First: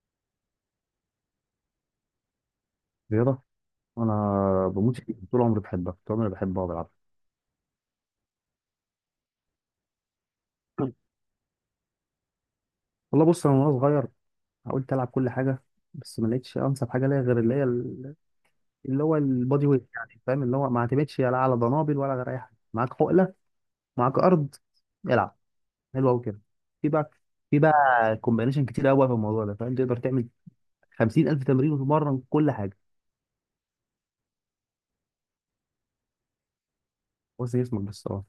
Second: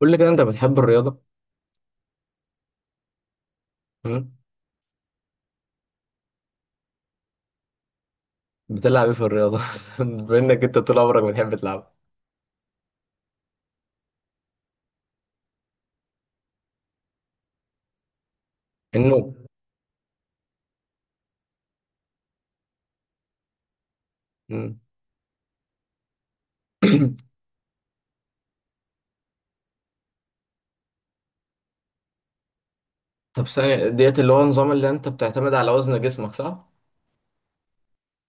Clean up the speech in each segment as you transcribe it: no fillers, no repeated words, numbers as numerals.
قول لي كده انت بتحب الرياضه رياضة. مم؟ أنا بموت فيها طول عمري بحبها، طول عمري بحبها وبلعبها. بتلعب ايه في الرياضه؟ بما انك انت طول عمرك بتحب تلعب والله بص أنا وأنا صغير حاولت ألعب كل حاجة، بس ما لقيتش أنسب حاجة ليا غير اللي هو النوم. البادي ويت، يعني فاهم اللي هو ما اعتمدش لا على ضنابل ولا غير أي حاجة. معاك حقلة، معاك أرض، مم. العب. حلو أوي كده. في بقى في بقى كومبينيشن كتير أوي في الموضوع ده، فاهم، تقدر تعمل 50,000 تمرين وتتمرن كل حاجة. طب ثانية ديت اللي هو النظام اللي انت بتعتمد على وزن جسمك، صح؟ بس جسمك بس، أه.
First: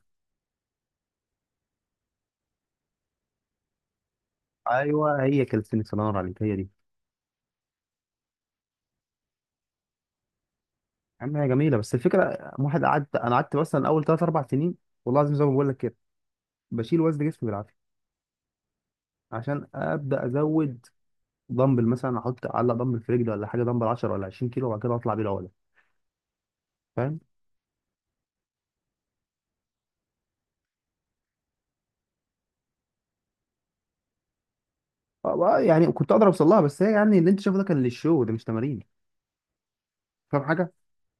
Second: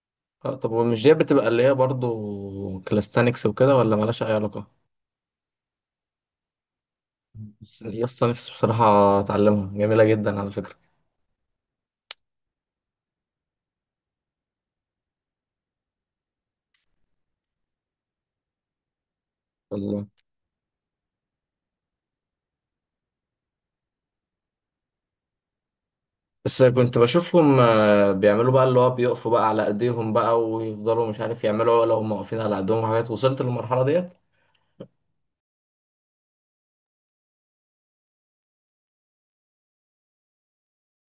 اه طب ومش ديت بتبقى اللي هي برضو كلاستانكس وكده، ولا مالهاش اي علاقة؟ أيوه هي كالستنكس، الله ينور عليك، هي دي. بس يا اسطى نفسي بصراحة اتعلمها، جميلة جدا على فكرة. عم هي جميله، بس الفكره واحد قعدت، انا قعدت مثلا اول 3 4 سنين، والله العظيم زي ما بقول لك كده، بشيل وزن جسمي بالعافيه عشان والله ابدا ازود. دمبل مثلا، احط اعلق دمبل في رجلي ولا حاجه، دمبل 10 ولا 20 كيلو، وبعد كده اطلع بيه العقله. بس كنت فاهم. بشوفهم آه، بيعملوا بقى اللي هو بيقفوا بقى على ايديهم بقى ويفضلوا مش عارف يعملوا عقلة وهم واقفين على ايديهم وحاجات، وصلت للمرحلة ديت؟ يعني كنت اقدر اوصل لها، بس هي يعني اللي انت شايفه ده كان للشو، ده مش تمارين. فاهم حاجه،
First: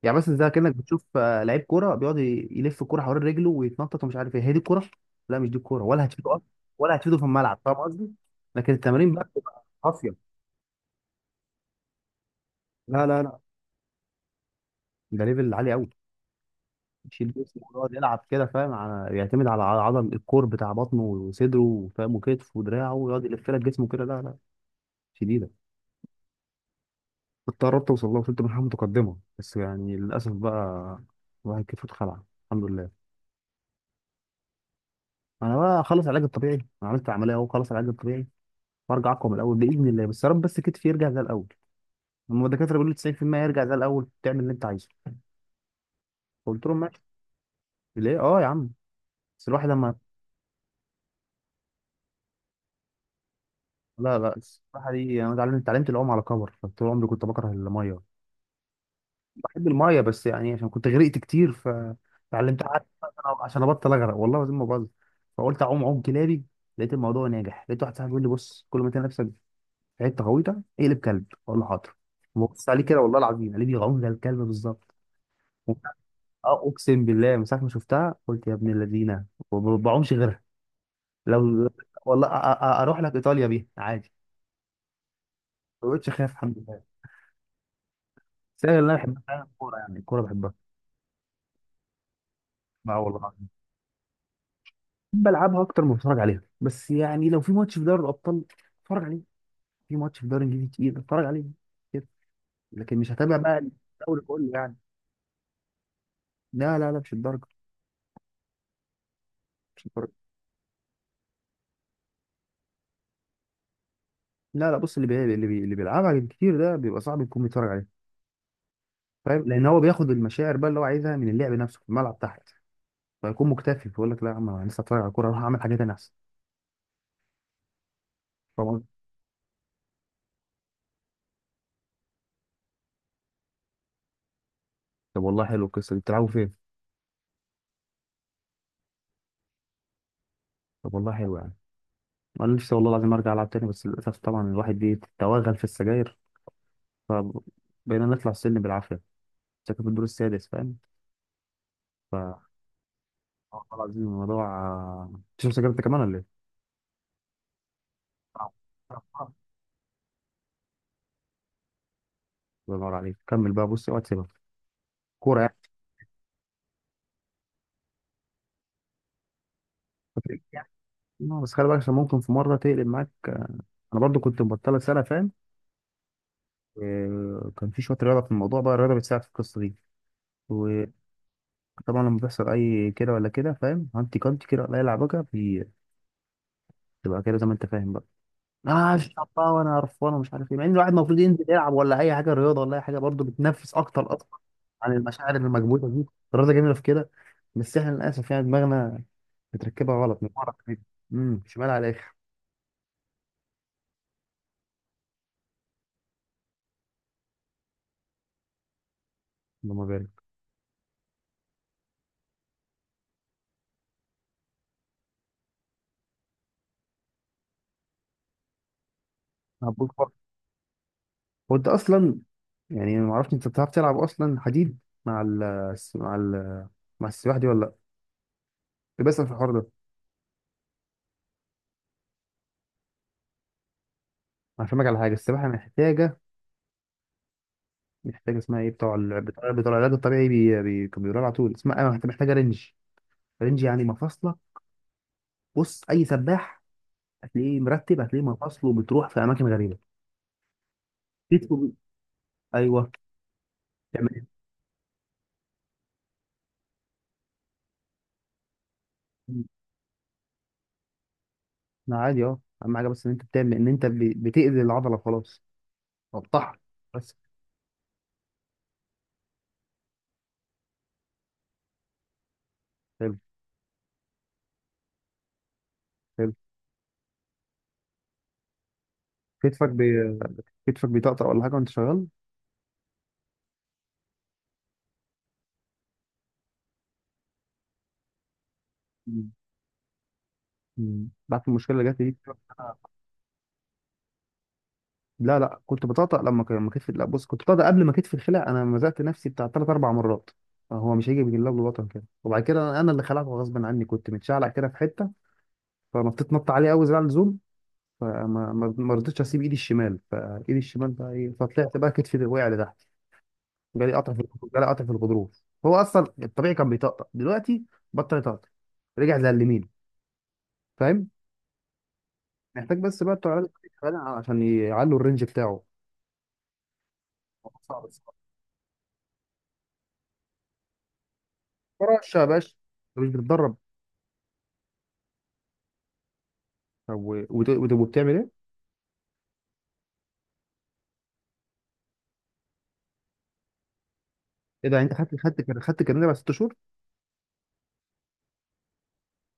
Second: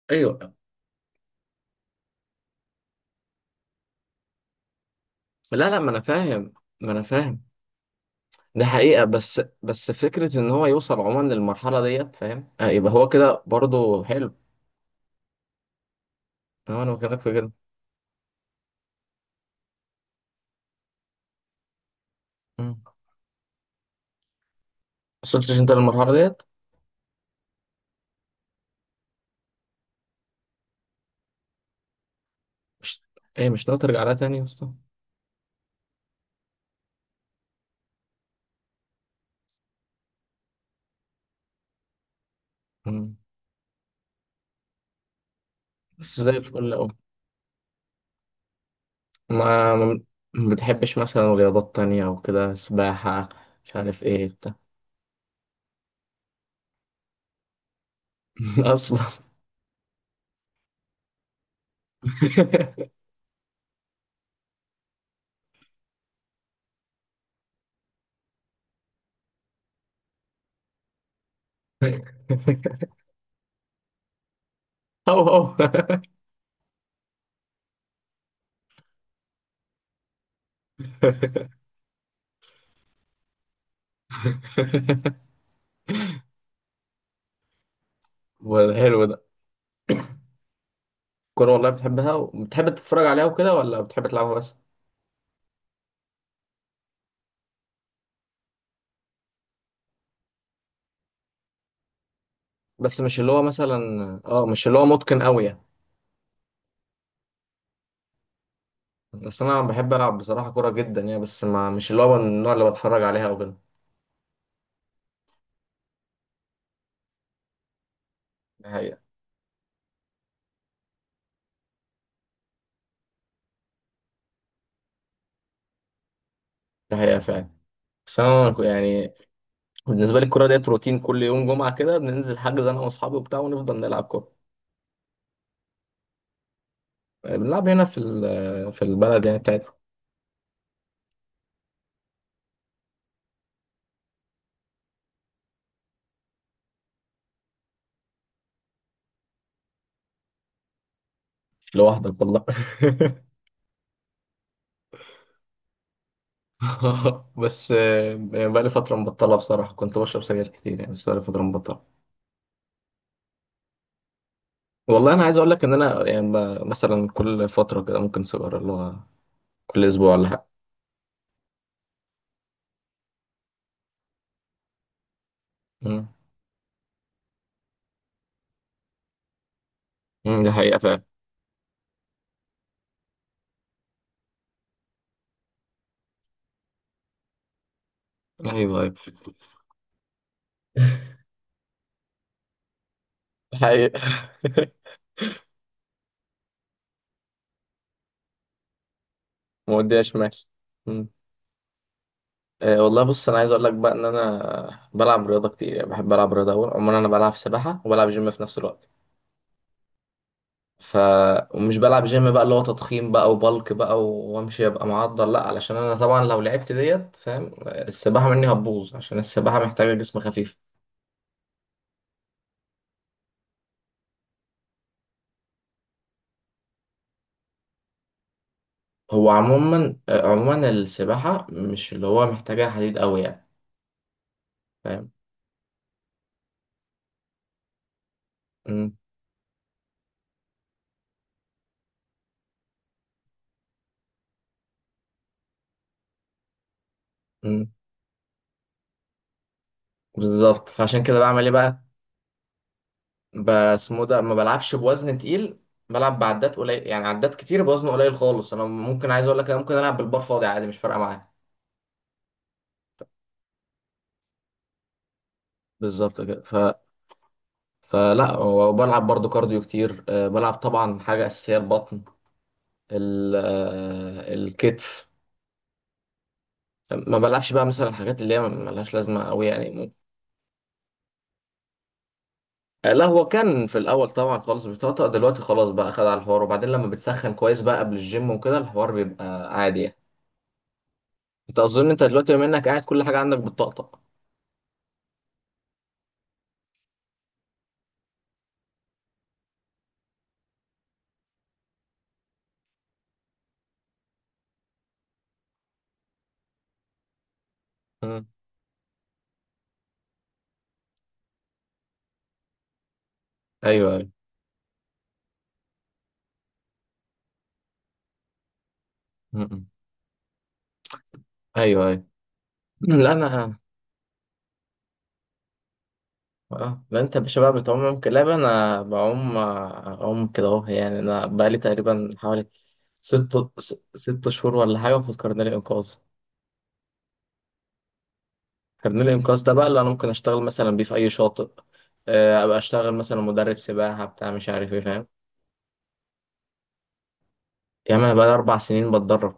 يعني مثلا زي ايوه. كانك بتشوف لعيب كوره بيقعد يلف الكوره حوالين رجله ويتنطط، ومش عارف ايه هي دي الكوره. لا مش دي لا الكوره، ما انا ولا هتفيده اصلا، فاهم، ما ولا انا هتفيده في فاهم. الملعب، فاهم قصدي. ده لكن حقيقة، التمارين بقى بس بتبقى بس قاسيه. فكرة إن هو يوصل عموما للمرحلة ديت فاهم آه، يبقى لا هو لا لا، كده برضه حلو. ده ليفل عالي قوي، أنا بكلمك يشيل في كده. جسمه ويقعد يلعب كده، فاهم، على يعتمد على عضل الكور بتاع بطنه وصدره، وفاهم، وكتف مم. ودراعه، ويقعد يلف لك جسمه كده. لا لا، شديدة. وصلتش أنت للمرحلة ديت؟ كنت قربت أوصل لها، وصلت مرحلة متقدمة، بس يعني للأسف بقى الواحد كتفه اتخلع، الحمد لله. مش، إيه مش ناوي ترجع لها تاني يا اسطى؟ أنا بقى أخلص العلاج الطبيعي، أنا عملت عملية أهو، خلص العلاج الطبيعي وأرجع أقوى من الأول بإذن الله، بس يا رب بس كتفي يرجع زي الأول. هما الدكاترة بيقولوا لي مم. 90% يرجع زي الأول، تعمل اللي أنت عايزه. بس زي قلت الفل لهم أوي. ماشي. ليه؟ أه يا عم. بس الواحد ما لما. ما ما بتحبش مثلا رياضات تانية أو كده، سباحة، مش عارف لا إيه لا، بتاع. الصراحة دي أنا اتعلمت العوم على كبر، فطول عمري كنت بكره المية. أصلا. بحب المايه، بس يعني عشان كنت غرقت كتير فتعلمت، قعدت فترة عشان ابطل اغرق، والله العظيم ما بهزر. فقلت اعوم عوم كلابي، لقيت الموضوع ناجح، لقيت واحد صاحبي بيقول لي بص، كل ما تلاقي نفسك في حته غويطه اقلب كلب. اقول له حاضر، ببص عليه كده، والله العظيم قال لي بيعوم زي الكلب بالظبط. أو أو. اه اقسم بالله، من ساعه ما شفتها قلت يا ابن الذين ما بعومش غيرها. لو والله، اروح لك ايطاليا بيها عادي. ما بقتش اخاف، الحمد لله. بس ولا أنا اللي انا حلو ده. بحبها فعلا الكوره، يعني الكوره بحبها. كورة والله بتحبها وبتحب اه تتفرج عليها والله، وكده، ولا بتحب تلعبها بس؟ بلعبها اكتر ما بتفرج عليها. بس يعني لو في ماتش في دوري الابطال اتفرج عليه، في ماتش في دوري انجليزي تقيل اتفرج عليه كده، لكن بس مش مش اللي هتابع هو بقى مثلا الدوري اه، كله مش يعني. اللي هو متقن قوي يعني. لا لا لا، مش الدرجه، بس انا مش بحب الدرجه. العب بصراحه كوره جدا يعني، بس ما مش اللي هو من النوع اللي بتفرج عليها او كده. لا لا، بص اللي بيلعبها كتير ده بيبقى صعب يكون بيتفرج عليه، ده حقيقه، فاهم، لان هو بياخد المشاعر بقى اللي هو عايزها من اللعب نفسه في الملعب تحت، فيكون مكتفي، فيقول لك لا يا عم انا لسه اتفرج على الكوره، اروح اعمل حاجات تانية احسن. ده حقيقه فعلا. بس انا فاهم قصدي؟ يعني بالنسبه لي الكوره ديت روتين، كل يوم جمعه كده بننزل حجز انا واصحابي وبتاع ونفضل نلعب كوره. طب والله حلو القصه دي، بتلعبوا فين؟ بنلعب هنا في في البلد يعني بتاعتنا. طب والله حلو يعني. انا نفسي والله العظيم ارجع العب تاني، بس للاسف طبعا الواحد بيتوغل في السجاير، فبقينا نطلع السلم بالعافية. ساكن في الدور السادس، فاهم. ف لوحدك والله؟ والله العظيم الموضوع. تشرب سجاير انت كمان ولا ايه؟ بس آه، آه. بقالي فتره مبطله بصراحه، كنت بشرب سجاير كتير يعني، بس بقالي فتره مبطله. الله ينور عليك كمل بقى، بص اوعى تسيبها. والله انا عايز كورة اقول يعني. لك ان انا يعني مثلا كل فتره كده ممكن سيجاره اللي هو كل اسبوع ولا فاكر؟ حاجه. يعني. بس خلي بالك عشان ممكن في مرة تقلب معاك. انا برضو كنت مبطلة سنة فاهم مم. آه، كان في شوية رياضة في الموضوع، بقى الرياضة بتساعد في القصة دي. مم، دي حقيقه وطبعا فعلا. لما بيحصل اي كده ولا كده، فاهم، هانتي كانتي كده، ولا اي لعبكة بتبقى كده زي ما انت فاهم بقى. ايوه ايوه. اه الشعب بقى، وانا قرفان ومش عارف ايه، مع ان الواحد المفروض ينزل يلعب ولا اي حاجه رياضه، ولا اي حاجه برضه بتنفس حقيقه. اكتر اصلا عن المشاعر المكبوته دي. الرياضه جميله في كده، بس احنا للاسف يعني دماغنا متركبه موديها غلط شمال. من ورا كده. مم. شمال على الاخر. أه والله بص انا عايز اقول لك بقى ان انا بلعب رياضه كتير يعني، بحب العب رياضه قوي عموما. انا بلعب سباحه وبلعب جيم في نفس الوقت. اللهم بارك. ف ومش بلعب جيم بقى اللي هو تضخيم بقى وبلك بقى وامشي ابقى معضل، لا علشان انا طبعا لو لعبت ديت فاهم آه، السباحه مني هتبوظ عشان السباحه هبوط محتاجه خالص. جسم خفيف. هو انت اصلا، يعني ما اعرفش انت بتعرف تلعب اصلا حديد مع ال مع مع السباحه دي ولا؟ لا، بس هو في الحوار ده عموما آه، عموما السباحه مش اللي هو محتاجه حديد قوي يعني. هفهمك على فاهم. حاجه. السباحه محتاجه، محتاجه اسمها ايه، بتوع ال- بتوع بتوع العلاج الطبيعي كانوا بيقولوا لها على طول اسمها، محتاجه رنج، رينج، يعني مفاصله. بص اي سباح هتلاقيه مم. مرتب، هتلاقيه مفاصله بتروح في اماكن غريبه. بالظبط، فعشان كده بعمل ايه كتفه بي- بقى، ايوه. بسمو تعمل ده إيه؟ ما بلعبش بوزن تقيل. بلعب بعدات قليل، يعني عدات كتير بوزن قليل خالص. انا ممكن عايز اقول لك انا ممكن العب بالبار فاضي عادي، مش فارقه معايا. لا عادي، اه، اهم حاجه بس ان انت بتعمل ان انت بتاذي العضله خلاص، بالظبط كده ف... قطعها بس. فلا، وبلعب برضو كارديو كتير أه، بلعب طبعا حاجه اساسيه البطن، حلو ال... أه، الكتف. حلو. ما بلعبش بقى مثلا الحاجات اللي هي ملهاش لازمه قوي يعني كتفك بي... كتفك بيطقطق ولا حاجه وانت شغال؟ أه، لا هو كان في الاول طبعا خالص بيطقطق، دلوقتي خلاص بقى خد على الحوار، وبعدين لما بتسخن كويس بقى قبل الجيم وكده الحوار مم. بيبقى عادي يعني. مم. بعد انت المشكله اظن اللي جات انت لي دي. دلوقتي بما انك قاعد كل حاجه عندك بتطقطق. لا لا، كنت بطقطق لما كتفي، لا بص، كنت بطقطق قبل ما كتفي الخلع، انا مزقت نفسي بتاع ثلاث اربع مرات، هو مش هيجي بالله بالوطن كده. وبعد كده انا اللي خلعته غصب عني، كنت متشعلق كده في حته فنطيت نط عليه قوي زي على اللزوم، مم. فما ما ما رضيتش اسيب ايدي الشمال، فايدي الشمال بقى ايه، فطلعت بقى كتفي وقع لتحت. ايوه جالي ايوه. قطع في جالي قطع في الغضروف. هو اصلا الطبيعي كان بيطقطق، دلوقتي بطل يطقطق، رجع زي مم. اليمين، فاهم. ايوه ايوه. محتاج مم. بس لا بقى بتوع العلاج انا، الطبيعي عشان يعلوا الرينج بتاعه. اه لا انت يا باشا بقى صعب بتعوم الصراحة. كلاب، انا بعوم آه، اعوم كده اهو يعني. انا بقالي تقريبا فرش يا حوالي باشا، انت مش ست بتتدرب. ست شهور ولا حاجه في كارنيه الانقاذ. طب وبتعمل ايه؟ كارنيه الانقاذ ده بقى اللي انا ممكن اشتغل مثلا بيه في اي شاطئ آه، ابقى اشتغل مثلا مدرب سباحه بتاع مش ايه عارف ايه ده انت فاهم. خدت الكارنيه بعد ست شهور؟ يا عم انا بقالي اربع سنين بتدرب.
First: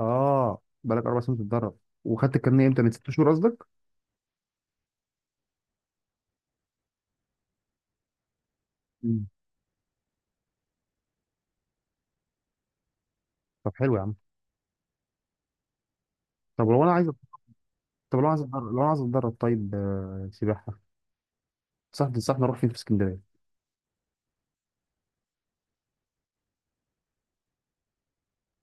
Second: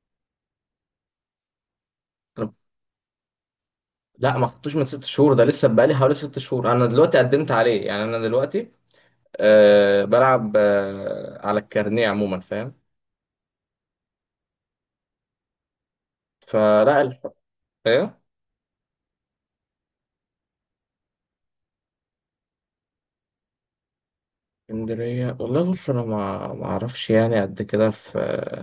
اه بقالك اربع سنين بتتدرب، وخدت أنا- الكارنيه امتى، من ست شهور قصدك؟ لا ما خدتوش من ست شهور، ده لسه بقالي حوالي ست شهور انا دلوقتي قدمت عليه يعني انا دلوقتي مم. أه بلعب أه على الكارنيه عموما فاهم. طب حلو يا عم. طب لو انا فلا عايز الح... طب ايه؟ لو عايز اتدرب لو عايز اتدرب طيب، سباحه، صح. تنصحني اروح فين في اسكندريه؟ اسكندرية والله بص انا ما اعرفش يعني قد كده، في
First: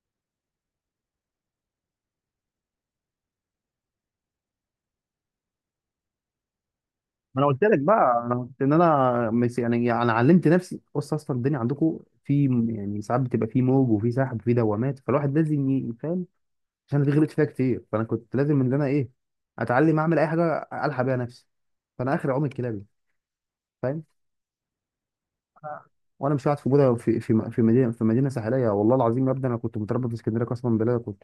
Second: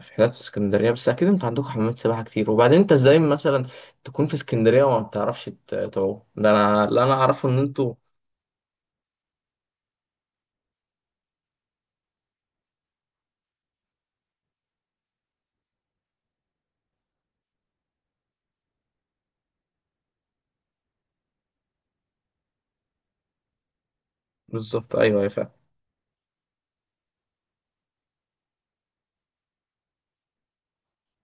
في حتت في اسكندرية، بس اكيد انت عندك حمامات سباحة كتير. وبعدين انت ازاي مثلا تكون في اسكندرية وما بتعرفش تعوم؟ ده انا اللي انا ما انا اعرفه ان قلت لك انتوا، بقى، انا قلت ان انا يعني انا علمت نفسي. بص اصلا الدنيا عندكم في يعني ساعات بتبقى في موج وفي سحب وفي دوامات، فالواحد لازم يفهم، عشان أنا دي غلطت فيها كتير، فانا كنت لازم ان انا ايه، اتعلم اعمل اي حاجه الحق بيها نفسي، فانا اخر عوم الكلابي، فاهم. بالظبط ايوه يا فاهم. أنا- وانا مش قاعد في بودا، في مدينه ساحليه، والله العظيم يا ابني انا كنت متربى في اسكندريه قسما بالله، كنت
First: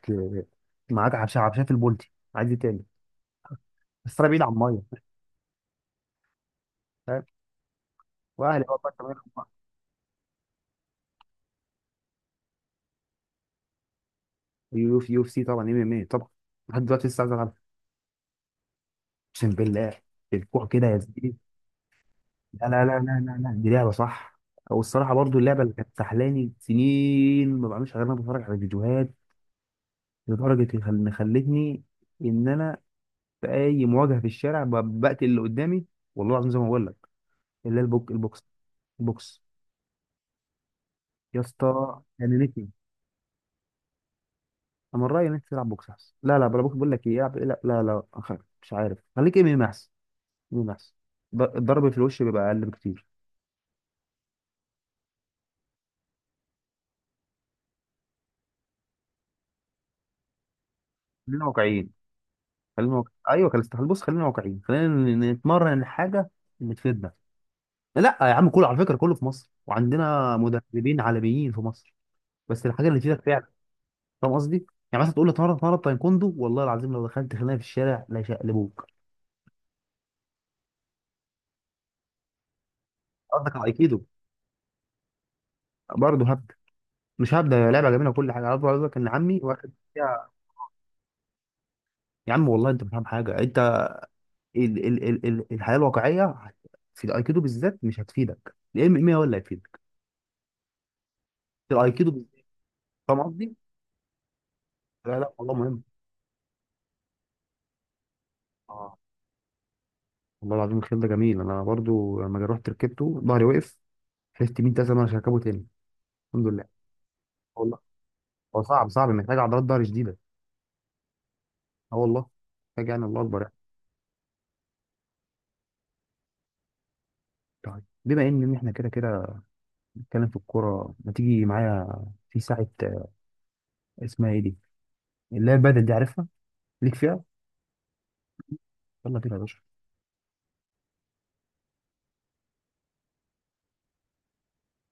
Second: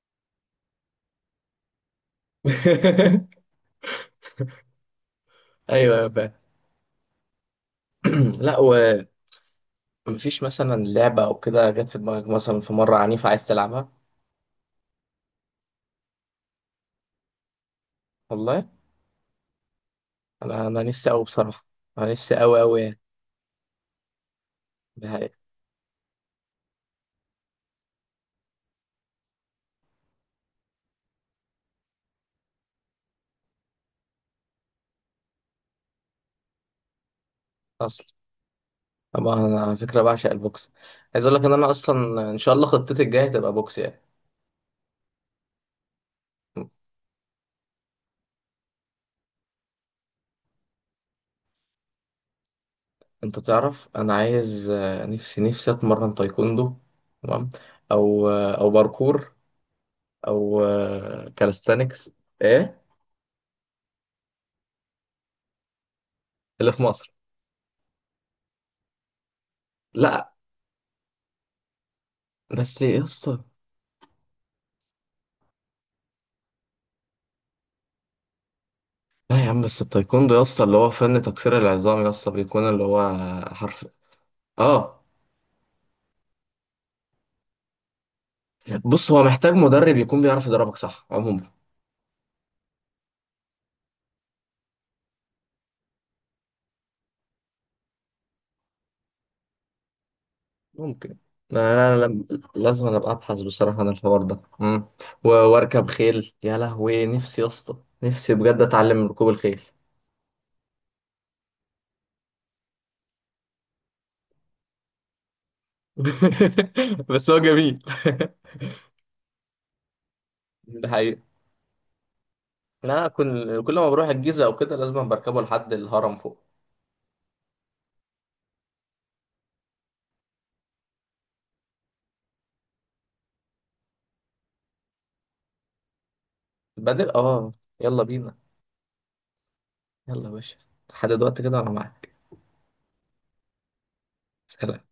معاك عبشه، عبشه في البولتي، عايز إيه تاني؟ بس انا بعيد عن الميه، ايوه يا فاهم. فاهم. لا، واهلي بقى بطل منهم بقى. ومفيش مثلا لعبة او كده جت في دماغك مثلا في مرة عنيفة عايز تلعبها؟ كمان يو اف، يو اف سي طبعا، ام ام اي طبعا، لحد دلوقتي لسه عايز العب، والله اقسم بالله. الكوع انا كده يا نفسي قوي زميلي. بصراحة، انا نفسي قوي لا قوي لا لا يعني. لا لا لا، دي لعبه صح، والصراحه ده برضو اللعبه اللي كانت سحلاني سنين، ما بعملش غير إن انا بتفرج على فيديوهات، لدرجه ان إن خلتني ان انا في اي مواجهه في الشارع بقتل اللي قدامي، والله العظيم زي ما بقول لك. اللي هي حقيقة. طبعا البوكس. انا على فكره بعشق البوكس، عايز اقول يا لك ان انا اسطى اصلا ان شاء الله جننتني، خطتي الجايه تبقى بوكس يعني. انا من رايي ان انت تلعب بوكس احسن. لا لا بلا بوكس، بقول لك ايه، العب لا لا, لا. مش عارف خليك ام ام احسن. مين احسن؟ الضرب في الوش بيبقى اقل بكتير. انت تعرف انا عايز آه، نفسي نفسي اتمرن تايكوندو، تمام، او آه، او باركور، او آه، خلينا واقعيين، كاليستانكس. ايه ايوه كان استحال، بص خلينا واقعيين، خلينا نتمرن حاجه اللي اللي في تفيدنا. مصر؟ لا يا عم كله على فكره، كله في مصر، لا وعندنا مدربين عالميين في مصر، بس بس الحاجه اللي يا تفيدك اسطى، فعلا، فاهم قصدي؟ يعني مثلا تقول لي اتمرن، اتمرن تايكوندو، والله العظيم لو دخلت خناقه في الشارع لا يشقلبوك. لا يا عم بس التايكوندو يا اسطى اللي هو فن تكسير العظام، يا اسطى بيكون اللي هو قصدك على حرف. ايكيدو. اه برضه هبدا، مش هبدا، هي لعبه جميله وكل حاجه، عايز اقول لك ان بص هو عمي محتاج واخد مدرب يكون فيها. بيعرف يضربك صح عموما. يا عم والله انت مش فاهم حاجه انت، ال الحياه الواقعيه في الايكيدو بالذات مش هتفيدك، الام ام هو اللي هيفيدك، ممكن انا في أنا الايكيدو لم- بالذات، لازم أنا ابقى فاهم ابحث قصدي؟ بصراحه عن الحوار ده. مم. لا لا والله مهم. واركب خيل يا لهوي، نفسي يا اسطى نفسي بجد اه. اتعلم ركوب الخيل. والله العظيم الخيل ده جميل، انا برضو لما رحت ركبته ظهري وقف، حلفت 100 سنه مش هركبه تاني. الحمد لله، بس هو والله. جميل. هو صعب صعب، محتاج عضلات ظهر شديده. ده حقيقي. اه والله، محتاج يعني، لا، الله اكبر يعني. كل كل ما بروح الجيزه او كده لازم بركبه لحد الهرم فوق. طيب بما ان احنا كده كده بنتكلم في الكوره، ما تيجي معايا في ساعه، اسمها ايه دي، اللي هي البدل دي، عارفها؟ ليك بدل، فيها. اه. يلا بينا. يلا بينا يا باشا. يلا يا باشا. لحد دلوقتي كده انا معاك. سلام.